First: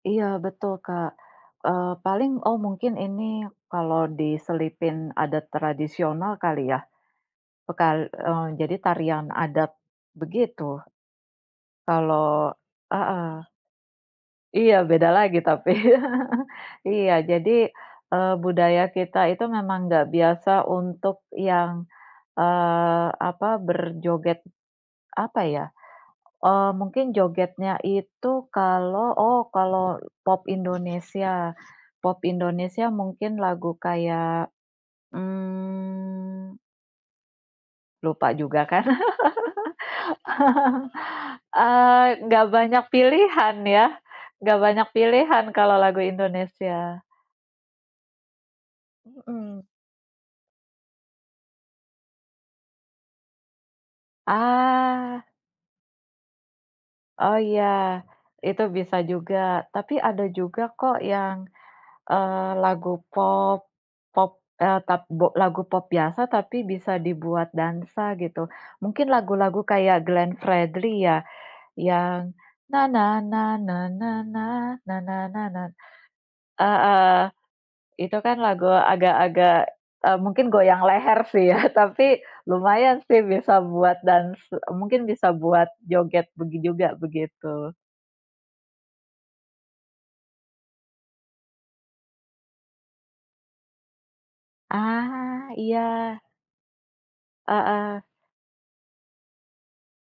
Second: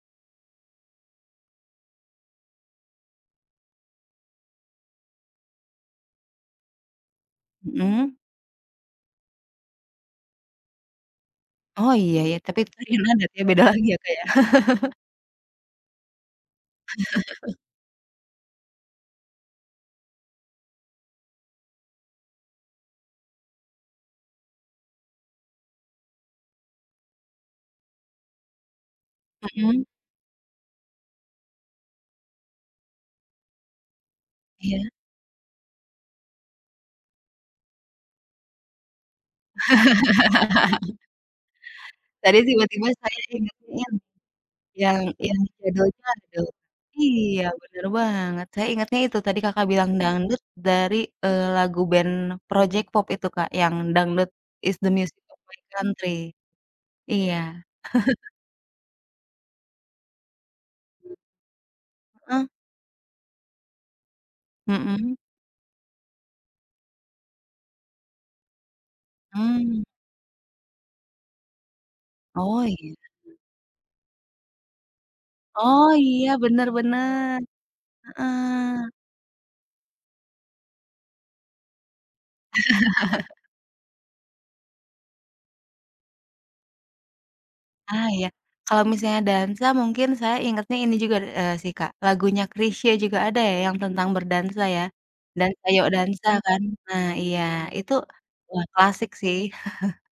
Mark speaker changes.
Speaker 1: Iya, betul, Kak, eee, paling oh mungkin ini, kalau diselipin adat tradisional kali ya, e kal
Speaker 2: Mhm.
Speaker 1: eee, jadi tarian adat, begitu,
Speaker 2: Oh,
Speaker 1: kalo
Speaker 2: iya, ya, tapi tadi nadanya
Speaker 1: heeh.
Speaker 2: beda lagi ya, Kak, ya.
Speaker 1: Iya, beda lagi tapi. Iya, jadi, eee, budaya kita itu memang enggak biasa untuk yang, eee, apa berjoget, apa ya, eee, mungkin jogetnya itu kalau oh,
Speaker 2: Mhm.
Speaker 1: kalau, pop Indonesia pop Indonesia mungkin lagu kayak,
Speaker 2: Iya.
Speaker 1: mmm. Lupa juga kan, eee,
Speaker 2: Tadi
Speaker 1: enggak banyak
Speaker 2: tiba-tiba saya
Speaker 1: pilihan
Speaker 2: ingatnya
Speaker 1: ya,
Speaker 2: yang
Speaker 1: enggak banyak
Speaker 2: yang yang
Speaker 1: pilihan kalau
Speaker 2: judul
Speaker 1: lagu
Speaker 2: dangdut,
Speaker 1: Indonesia.
Speaker 2: iya, bener banget, saya ingatnya itu tadi
Speaker 1: Mhm.
Speaker 2: Kakak bilang dangdut dari, eee, lagu band Project Pop itu Kak yang, Dangdut is The Music
Speaker 1: Ah.
Speaker 2: of My Country,
Speaker 1: Oh,
Speaker 2: iya.
Speaker 1: iya, itu bisa juga tapi ada juga kok yang,
Speaker 2: Heeh.
Speaker 1: eee, lagu pop pop, eee, tap
Speaker 2: Mhm.
Speaker 1: bo lagu pop biasa tapi bisa dibuat dansa gitu. Mungkin lagu-lagu
Speaker 2: Mmm.
Speaker 1: kayak Glenn Fredly ya yang,
Speaker 2: Oh, iya. Oh, iya, bener
Speaker 1: heeh,
Speaker 2: bener,
Speaker 1: itu kan lagu
Speaker 2: heeh.
Speaker 1: agak-agak, eee, mungkin goyang leher sih ya tapi lumayan sih bisa buat dans mungkin bisa buat joget begi juga begitu.
Speaker 2: Ah, iya, kalau misalnya dansa mungkin saya ingetnya ini juga nih eee, sih Kak lagunya Chrisye juga ada ya yang tentang berdansa ya,
Speaker 1: Ah,
Speaker 2: Dansa Yok
Speaker 1: iya.
Speaker 2: Dansa kan? Nah, iya, itu,
Speaker 1: Heeh.
Speaker 2: wah, klasik sih.